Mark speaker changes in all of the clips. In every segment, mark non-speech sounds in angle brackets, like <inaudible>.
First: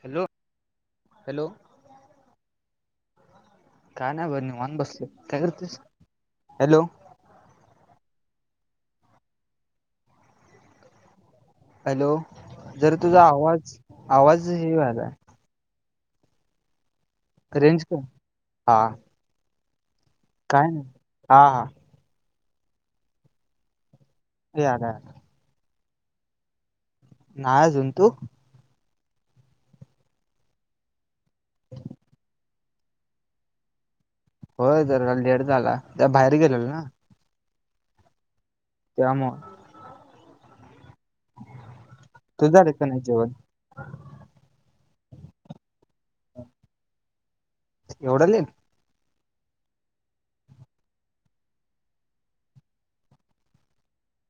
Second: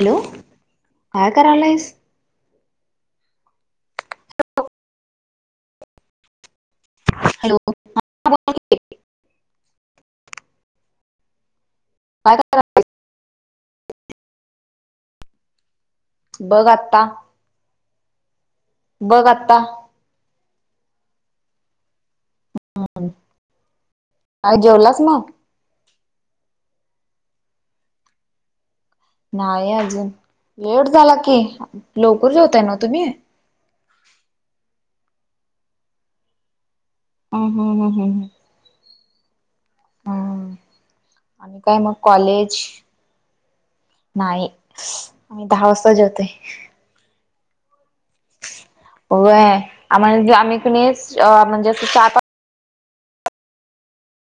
Speaker 1: Hello हांय
Speaker 2: hello
Speaker 1: करालांयस
Speaker 2: काण्यां बरं वानं बसं कातस हॅलो
Speaker 1: हॅलो
Speaker 2: हॅलो
Speaker 1: काय करायलास?
Speaker 2: जरं तुझां आवांज आवांज हे झाला
Speaker 1: बघं आं आंत्ता
Speaker 2: अरेंज कां हां
Speaker 1: बघं आंता
Speaker 2: कामं नां हां हां
Speaker 1: हम्मं आणि
Speaker 2: यायला
Speaker 1: जेवलासं मगं
Speaker 2: नांजी जुं तू
Speaker 1: नाहीं नाहीं अजूंन लेट झाला की लवकर जेवतय ना तुम्ही
Speaker 2: होंयं जे लेटं झालां त्यां बाहेर गेलेल नां
Speaker 1: हं हं हं हं
Speaker 2: त्यांमुळे
Speaker 1: आणि कायं मंग
Speaker 2: तुझं
Speaker 1: कॉलेज
Speaker 2: झालं का नाही जेवण
Speaker 1: नाहीं आम्हीं दहा वाजतां जेवतो होतोय
Speaker 2: एवढं लेट
Speaker 1: हो आमं आम्हीं कुणी म्हणजे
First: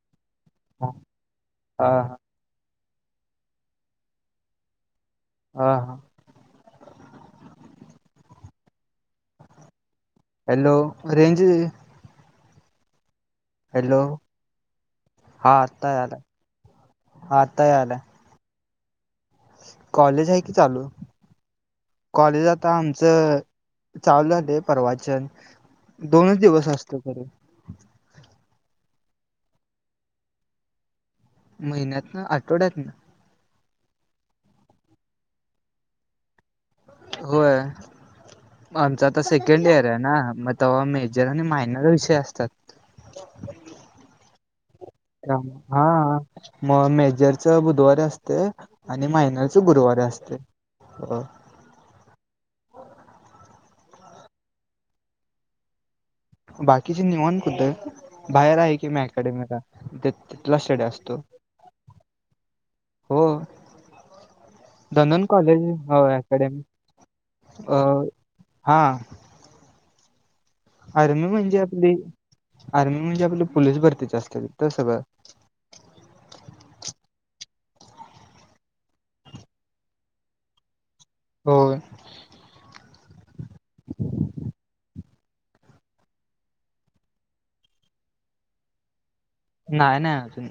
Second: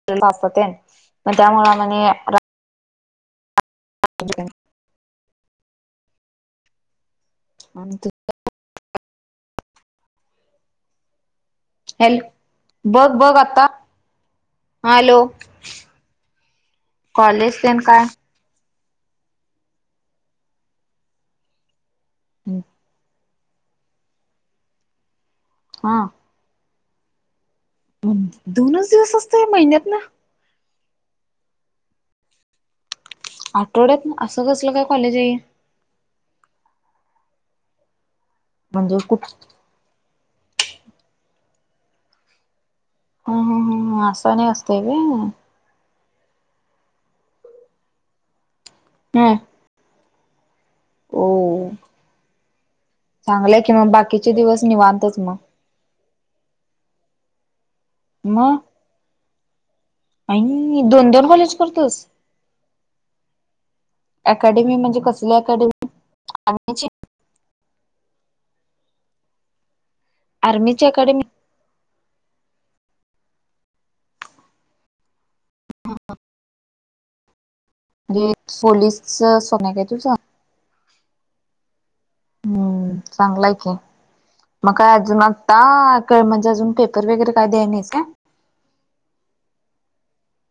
Speaker 1: केलं असतं ते
Speaker 2: हा
Speaker 1: त्यां मुळे म्हंणे
Speaker 2: हा
Speaker 1: ठी
Speaker 2: हां हां
Speaker 1: आणि ते
Speaker 2: हॅलो रेंज
Speaker 1: हॅल बघ बघ आ ता
Speaker 2: हॅलो
Speaker 1: हॅलो
Speaker 2: हा आत्ता यायलाय हा
Speaker 1: कॉलेज
Speaker 2: आत्ता
Speaker 1: तेन
Speaker 2: यायलाय
Speaker 1: काय?
Speaker 2: कॉलेज आहे कि चालू कॉलेज आता आमचं चालू झालय परवाचन
Speaker 1: हा
Speaker 2: दोनच दिवस असतय खरं.
Speaker 1: दोनच दिवस असतय महिन्यातन?
Speaker 2: महिन्यातन आठवड्यातन.
Speaker 1: आठवड्यात असं कसलं काय कॉलेज हाय ये.
Speaker 2: होय
Speaker 1: म्हणजे
Speaker 2: आमचा आता
Speaker 1: कुठ
Speaker 2: सेकंड इयर आहे ना मग तेव्हा मेजर आणि मायनर विषय असतात.
Speaker 1: हम् हम हम अस आणि अस
Speaker 2: हा मग मेजरच बुधवारी असतय आणि
Speaker 1: ह
Speaker 2: मायनर च गुरुवारी असतय.
Speaker 1: हो. चांगलंय कि मग बाकीचे दिवस निवांतच मग,
Speaker 2: बाकीचे निवात कुठं
Speaker 1: मग
Speaker 2: बाहेर आहे की मी अकॅडेमीला त तिथला
Speaker 1: आई
Speaker 2: स्टडी
Speaker 1: दोन
Speaker 2: असतो.
Speaker 1: दोन कॉलेज करतोस
Speaker 2: हो
Speaker 1: अकॅडमी म्हणजे
Speaker 2: दोन दोन
Speaker 1: कसली
Speaker 2: कॉलेज
Speaker 1: अकॅडमी
Speaker 2: हो अकॅडमी
Speaker 1: आर्मीची
Speaker 2: अ हा.
Speaker 1: आर्मीची अकॅडमी
Speaker 2: आर्मी म्हणजे आपली आर्मी म्हणजे आपली पोलीस भरतीच असत तिथ सगळ.
Speaker 1: म्हणजे पोलीसच सोन आहे काय तुझं?
Speaker 2: हो.
Speaker 1: हम्म चांगलाय हाय की, मग काय अजून मग? टाक म्हणजे अजून पेपर वगैरे काय द्याय नाहीस काय?
Speaker 2: नाहीय नाही अजून.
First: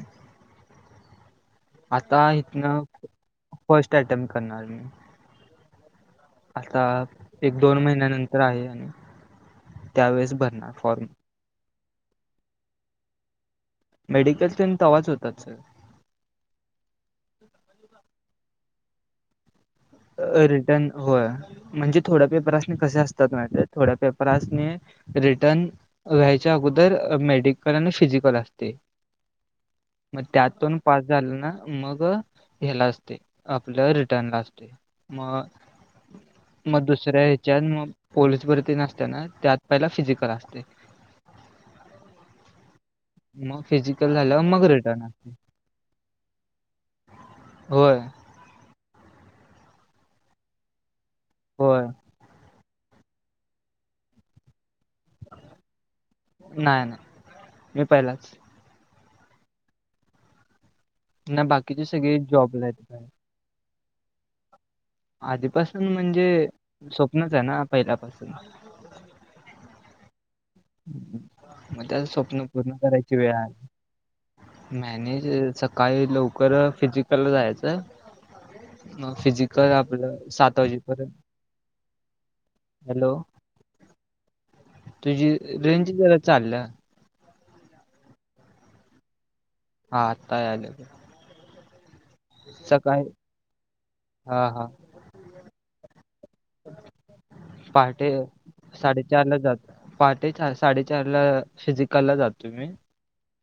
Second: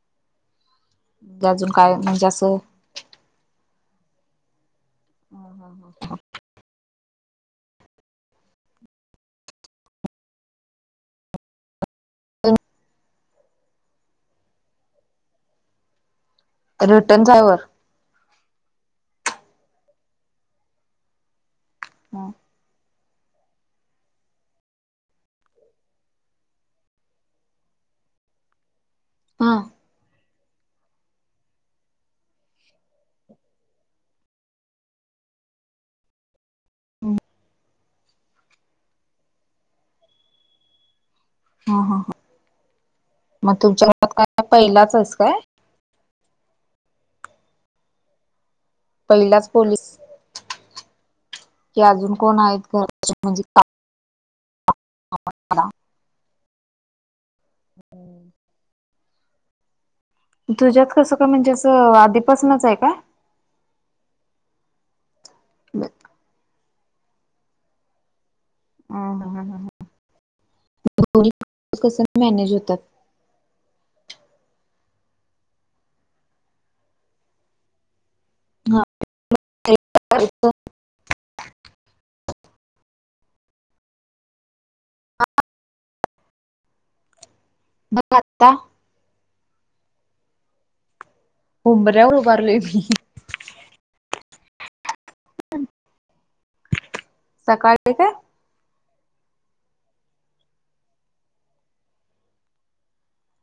Speaker 1: म्हणजे अजून का
Speaker 2: आता इथन फर्स्ट अटेम्ट करणार मी.
Speaker 1: हम हम ह.
Speaker 2: आता एक दोन महिन्यानंतर आहे आणि त्यावेेळेस भरणार फॉर्म.
Speaker 1: <unintelligible>
Speaker 2: मेडिकल तेन तवाच होतात सगळं.
Speaker 1: रिटर्न <unintelligible>
Speaker 2: रिटर्न होय म्हणजे थोड्या
Speaker 1: ह
Speaker 2: पेपरासनी कसे असतात माहित हाय थोड्या पेपरसनी रिटर्न व्हायच्या अगोदर मेडिकल आणि फिजिकल असते.
Speaker 1: हा.
Speaker 2: मग त्यातून पास झाला ना मग ह्याला असतय आपलं रिटर्न ला असतोय मग मग दुसऱ्या ह्याच्यात मग पोलीस भरती तेन असत्या ना त्यात पहिला फिजिकल असतय.
Speaker 1: ह हा ह.
Speaker 2: मग
Speaker 1: तुमच्या घरात
Speaker 2: फिजिकल झाल्यावर
Speaker 1: काय
Speaker 2: मग
Speaker 1: पहिलाच
Speaker 2: रिटर्न
Speaker 1: आहेस
Speaker 2: असतय
Speaker 1: काय
Speaker 2: होय.
Speaker 1: पहिलाच पोलिस की
Speaker 2: होय
Speaker 1: अजून कोण आहेत घरा म्हणजे <unintelligible>
Speaker 2: नाही नाही मी पहिलाच.
Speaker 1: तुझ्यात कसं का
Speaker 2: नाही
Speaker 1: म्हणजे
Speaker 2: बाकीचे
Speaker 1: असं
Speaker 2: सगळे जॉबला
Speaker 1: आधिपासनच
Speaker 2: आहेत.
Speaker 1: आहे काय
Speaker 2: बाहेर. आधीपासून म्हणजे स्वप्नच आहे ना पहिल्यापासून.
Speaker 1: हा हा हा हा, दोन्ही
Speaker 2: मग
Speaker 1: कस
Speaker 2: त्या स्वप्न
Speaker 1: मॅनेज होत्यात?
Speaker 2: <unintelligible> मॅनेज सकाळी लवकर फिजिकला जायाचं,
Speaker 1: होतात
Speaker 2: म फिजिकल आपलं सात वाजेपर्यंत हॅलो! तुझी रेंज जरा चाल्या.
Speaker 1: बघ आता.
Speaker 2: हा आता यालय जरा.
Speaker 1: उंभऱ्यावर उ
Speaker 2: सकाळी हा हा,
Speaker 1: सकाळी
Speaker 2: पहाटे
Speaker 1: काय?
Speaker 2: साडेचारला जा पहाटे चार साडेचारला फिजिकलला जातो मी,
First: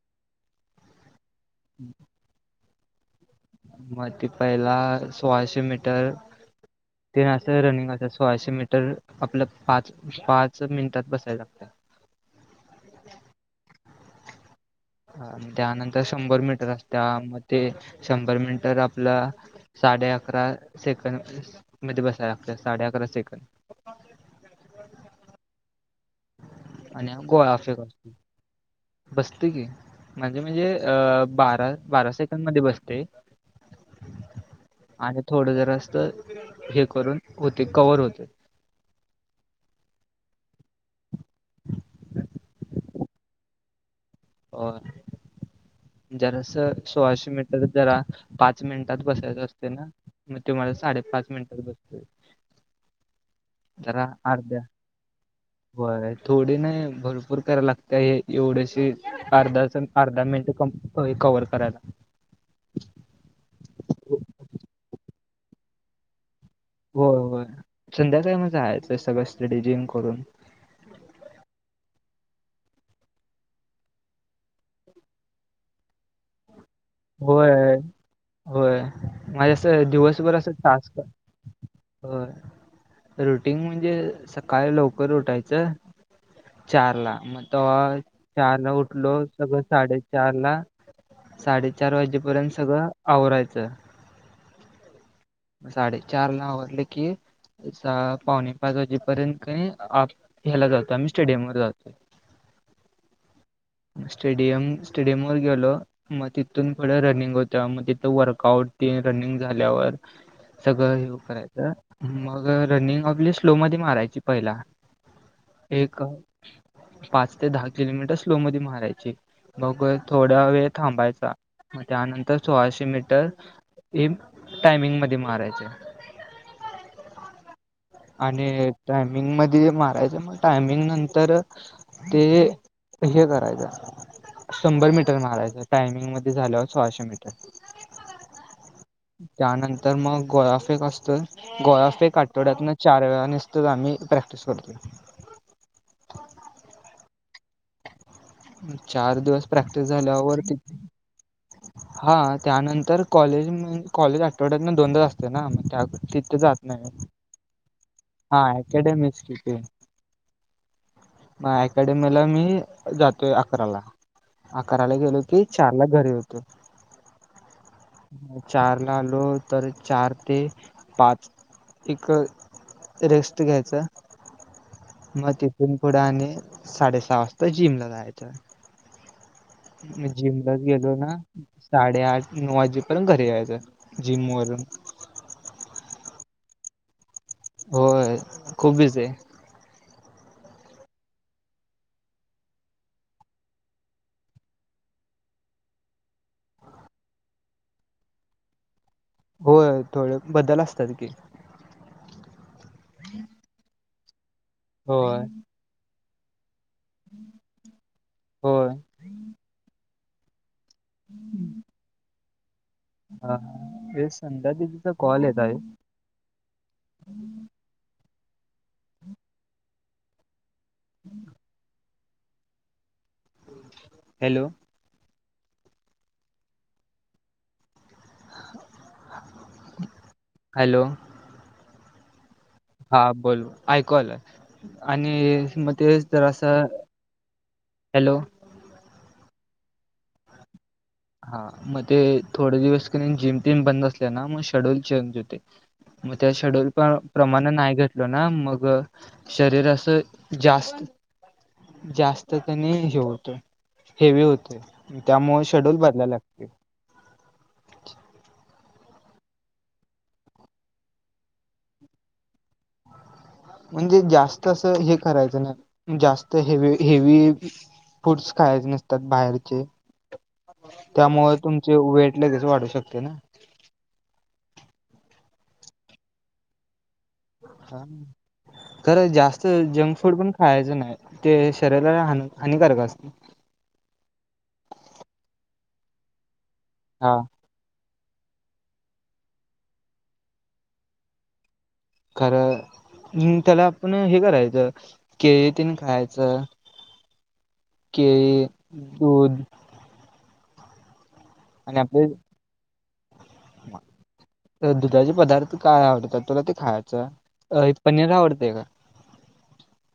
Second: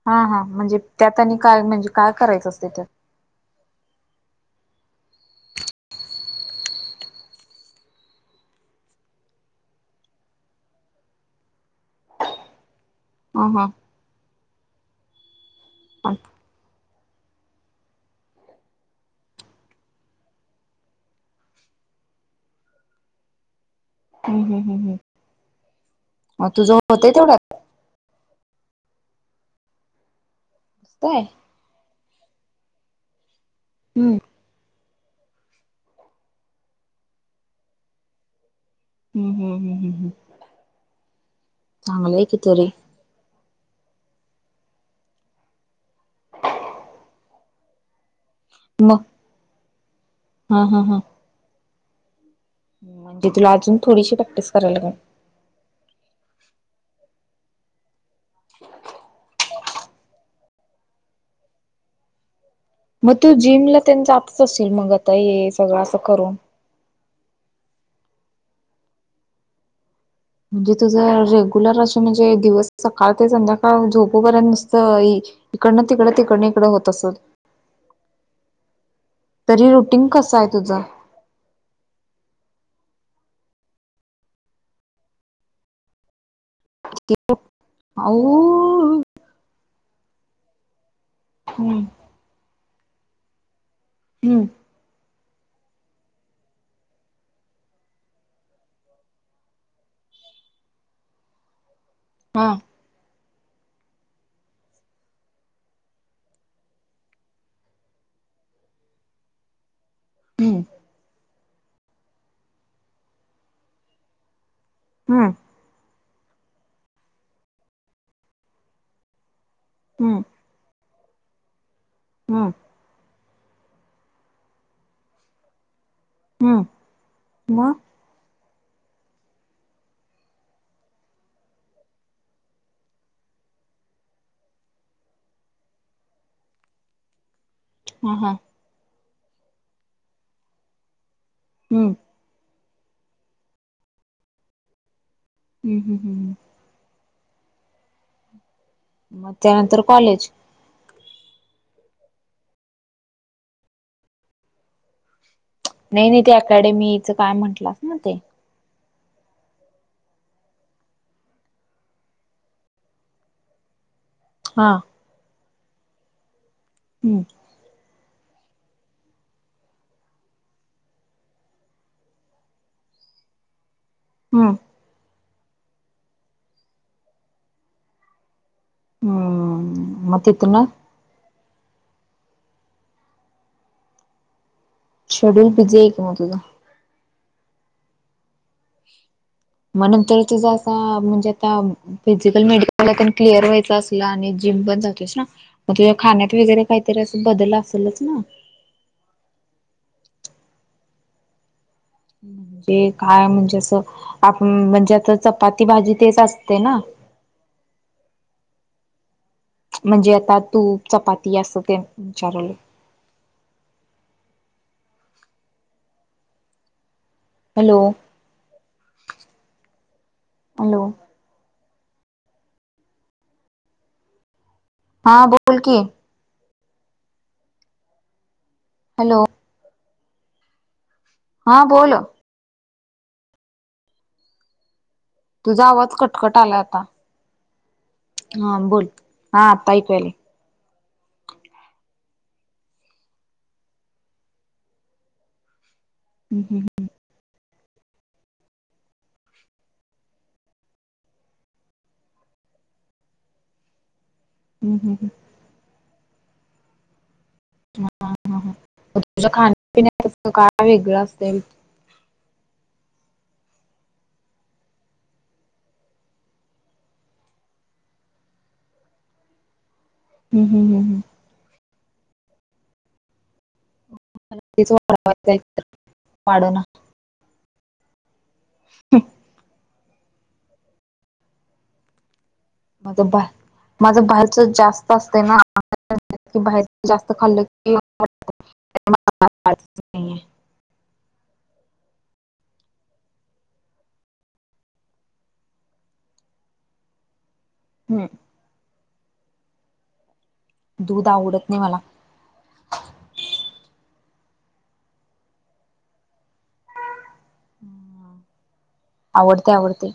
Speaker 1: हा हा, म्हणजे त्यात आणि काय म्हणजे काय करायचं असतय त्यात?
Speaker 2: म ते पहिला सोळाशे मीटर तेन आसं रनिंग अस सोळाशे मीटर आपलं पाच पाच मिनिटात बसाय लागतय.
Speaker 1: हा हा,
Speaker 2: अ म त्यानंतर शंभर मीटर आसत्या, म ते शंभर मीनटर आपलं साडे आकरा सेकंद मध्ये बसाय लागतय साडे आकरा सेकंद
Speaker 1: हू हू हू हू,
Speaker 2: आणि
Speaker 1: तेवढ्यात
Speaker 2: गोलफेक असतोय बसतय की माझे म्हणजे
Speaker 1: मस्त आहे.
Speaker 2: अ बारा बारा सेकंड मध्ये बसते,
Speaker 1: हुं,
Speaker 2: आणि थोड जरासं हे करून होते कव्हर होते.
Speaker 1: हू हू हू हू हू, चांगलं आहे की तरी
Speaker 2: होय जरास सोळाशे मीटर जरा पाच
Speaker 1: मग
Speaker 2: मिनिटात बसायचं असते ना म त्यो
Speaker 1: हा
Speaker 2: माजा साडेपाच मिनिटात बसतोय.
Speaker 1: हू म्हणजे तुला आ
Speaker 2: जरा आर्ध्या
Speaker 1: <inaudible>
Speaker 2: व्हय थोडी नाही भरपूर करा लागत्या हे एवढेशी आर्धा <unintelligible> अर्धा मिनट <unintelligible> कव्हर करायला
Speaker 1: म तू जिमलातेन जातच आशील मग आता हे सगळं आसं करून?
Speaker 2: व्हय व्हय, संध्याकाळी म जायाचं सगळं स्टडी जिन करून
Speaker 1: म्हणजे तुझं रेग्युलर अस म्हणजे दिवस सकाळ ते संध्याकाळ झोपूपर्यंत नुसत इकडनं तिकड तिकडन इकड हो
Speaker 2: व्हय होय माझ
Speaker 1: तरी
Speaker 2: आसं
Speaker 1: रुटीन
Speaker 2: दिवसभर
Speaker 1: कसं आहे
Speaker 2: असं
Speaker 1: तुझं?
Speaker 2: टास्क होय रुटीग म्हणजे सकाळी लवकर उठायचं, चारला म तव्हा चारला
Speaker 1: आऊ
Speaker 2: उठलो सगळं साडेचारला
Speaker 1: हम्म
Speaker 2: साडेचार वाजेपर्यंत सगळं आवरायचं,
Speaker 1: हू,
Speaker 2: म साडेचारला आवरल की, सहा पावणे पाच वाजेपर्यंतकनी आप हेला जातो आम्ही स्टेडियम वर जातोय.
Speaker 1: हा,
Speaker 2: स्टेडियम स्टेडियम वर गेलो, मग तिथून पुढ रनिंग होतं, मग तिथं वर्कआउट ते रनिंग झाल्यावर
Speaker 1: हम्म
Speaker 2: सगळं ह्यो करायचं मग रनिंग आपली स्लो मध्ये मारायची पहिला
Speaker 1: हम्म
Speaker 2: एक पाच ते दहा किलोमीटर स्लो मध्ये मारायची मग
Speaker 1: हम्म
Speaker 2: थोडा वेळ थांबायचा, मग त्यानंतर
Speaker 1: हम्म
Speaker 2: सोळाशे मीटर इम टायमिंग मध्ये मारायच.
Speaker 1: हम्म, म
Speaker 2: आणि टायमिंग मध्ये मारायचं मग टायमिंग नंतर ते. ते हे करायचा. शंभर मीटर मारायचं टायमिंग मध्ये झालं सोळाशे मीटर.
Speaker 1: हां हम्म.
Speaker 2: त्यानंतर मग गोळाफेक असतो
Speaker 1: हम्म
Speaker 2: गोळाफेक आठवड्यात न. चार वेळा नुसतच आम्ही प्रॅक्टिस करतो.
Speaker 1: हम् हम् हम् हम्म.
Speaker 2: चार
Speaker 1: मग
Speaker 2: दिवस
Speaker 1: त्यानंतर
Speaker 2: प्रॅक्टिस
Speaker 1: कॉलेज
Speaker 2: झाल्यावरती.
Speaker 1: <inaudible>
Speaker 2: हा त्यानंतर कॉलेज म कॉलेज आठवड्यातन दोनदा च असते ना. त्या
Speaker 1: नाही नाही ते
Speaker 2: तिथे जात नाही
Speaker 1: अकॅडमीच काय म्हटलात ना ते.
Speaker 2: हा अकॅडेमीच की ते अकॅडेमीला मी जा. <unintelligible> अकरा ला
Speaker 1: हा
Speaker 2: अकराला गेलो की चार ला घरी येतो.
Speaker 1: हम्म.
Speaker 2: चार ला आलो तर चार ते पाच. <unintelligible> रेस्ट घ्यायचा.
Speaker 1: हम्म.
Speaker 2: मग तिथून पुढे आणि साडेसहा वाजता जिमला जायचं.
Speaker 1: हो.
Speaker 2: मी जिमला गेलो ना. साडेआठ नऊ वाजेपर्यंत घरी यायचं जिम वरून.
Speaker 1: शेड्यूल बिझी आहे का मग तुझा.
Speaker 2: होय खूप बिझी आहे.
Speaker 1: मग नंतर तुझा काम म्हणजे काम. फिजिकल मेडिकल क्लिअर व्हायचं असला आणि जिम पण जातोस ना. मग तुझ्या खाण्यात वगैरे काहीतरी असं बदल असेलच ना.
Speaker 2: होय थोडे बदल असतात की.
Speaker 1: ते काय म्हणजे अस आ म्हणजे आता
Speaker 2: होय
Speaker 1: चपाती भाजी तेच असते ना.
Speaker 2: होय.
Speaker 1: म्हणजे आता तूप चपाती असं तेन विचारुलं.
Speaker 2: हा ते संध्या दिदीचा कॉल येत आहे.
Speaker 1: Hello hello.
Speaker 2: हॅलो.
Speaker 1: हा बोल की. हॅलो.
Speaker 2: हॅलो.
Speaker 1: हा बोल.
Speaker 2: हा बोल ऐकू आल आणि
Speaker 1: तुझा
Speaker 2: मग
Speaker 1: आवाज
Speaker 2: तेच
Speaker 1: कटकट
Speaker 2: जरासा.
Speaker 1: आला आता
Speaker 2: हॅलो.
Speaker 1: हा बोल हा आता ऐकू यालय.
Speaker 2: हा म ते थोडे दिवस क नाय जिम तेन बंद असल्या ना म शेड्यूल चेंज हुतंय. म त्या
Speaker 1: हम्म हम्म
Speaker 2: शेड्यूल पाळ प्रमाण नाय घेतलं ना मग शरीर असं जास्त जास्त त्यांनी हे होतंय हेवी होतय
Speaker 1: हम्म हम्म
Speaker 2: त्यामुळ शेड्यूल बदलायला लागते.
Speaker 1: हा म तुझ्या खाण्यापिण्या अस काय वेगळं असतंय?
Speaker 2: म्हणजे जास्त असं हे करायचं नाय जास्त हेवी हेवी फूड्स खायचे नसतात बाहेरचे.
Speaker 1: हम्म हम्म हम्म. हम्म.
Speaker 2: त्यामुळ तुमचे वेट लगेच वाढू शकते ना.
Speaker 1: मला तेच वाढवायचाय तर वाढना.
Speaker 2: हा खर जास्त जंक फूड पण खायचं नाय ते शरीराला हान हानिकारक असते
Speaker 1: माझं बा माझ बाहेरच जास्त असत ना की बाहेर जास्त
Speaker 2: हा
Speaker 1: खाल्लं <unintelligible> <unintelligible>
Speaker 2: खर नीम त्याला आपण हे करायचं केळ तेन खायाच.
Speaker 1: हम्म.
Speaker 2: केळी, दूध
Speaker 1: दूध आवडत नाही
Speaker 2: आणि
Speaker 1: मला
Speaker 2: आपल्या हित तर दुधाचे पदार्थ काय आवडतात तुला ते खायचं. अ पनीर आवडतय का?
Speaker 1: आवडतंय आवडतंय.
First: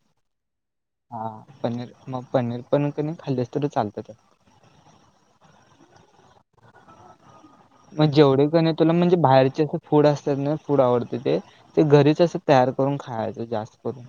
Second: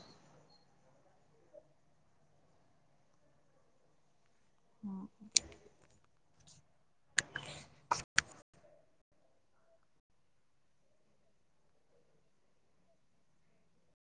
Speaker 2: हा पनीर मग पनीर पण क नी खाल्ली तर चालतं त्याला.
Speaker 1: हा.
Speaker 2: जेवढे क नाय तुला म्हणजे बाहेरचे असं फूड असतात ना फूड आवडते ते ते घरीच असं तयार करून खायचं जास्त करून.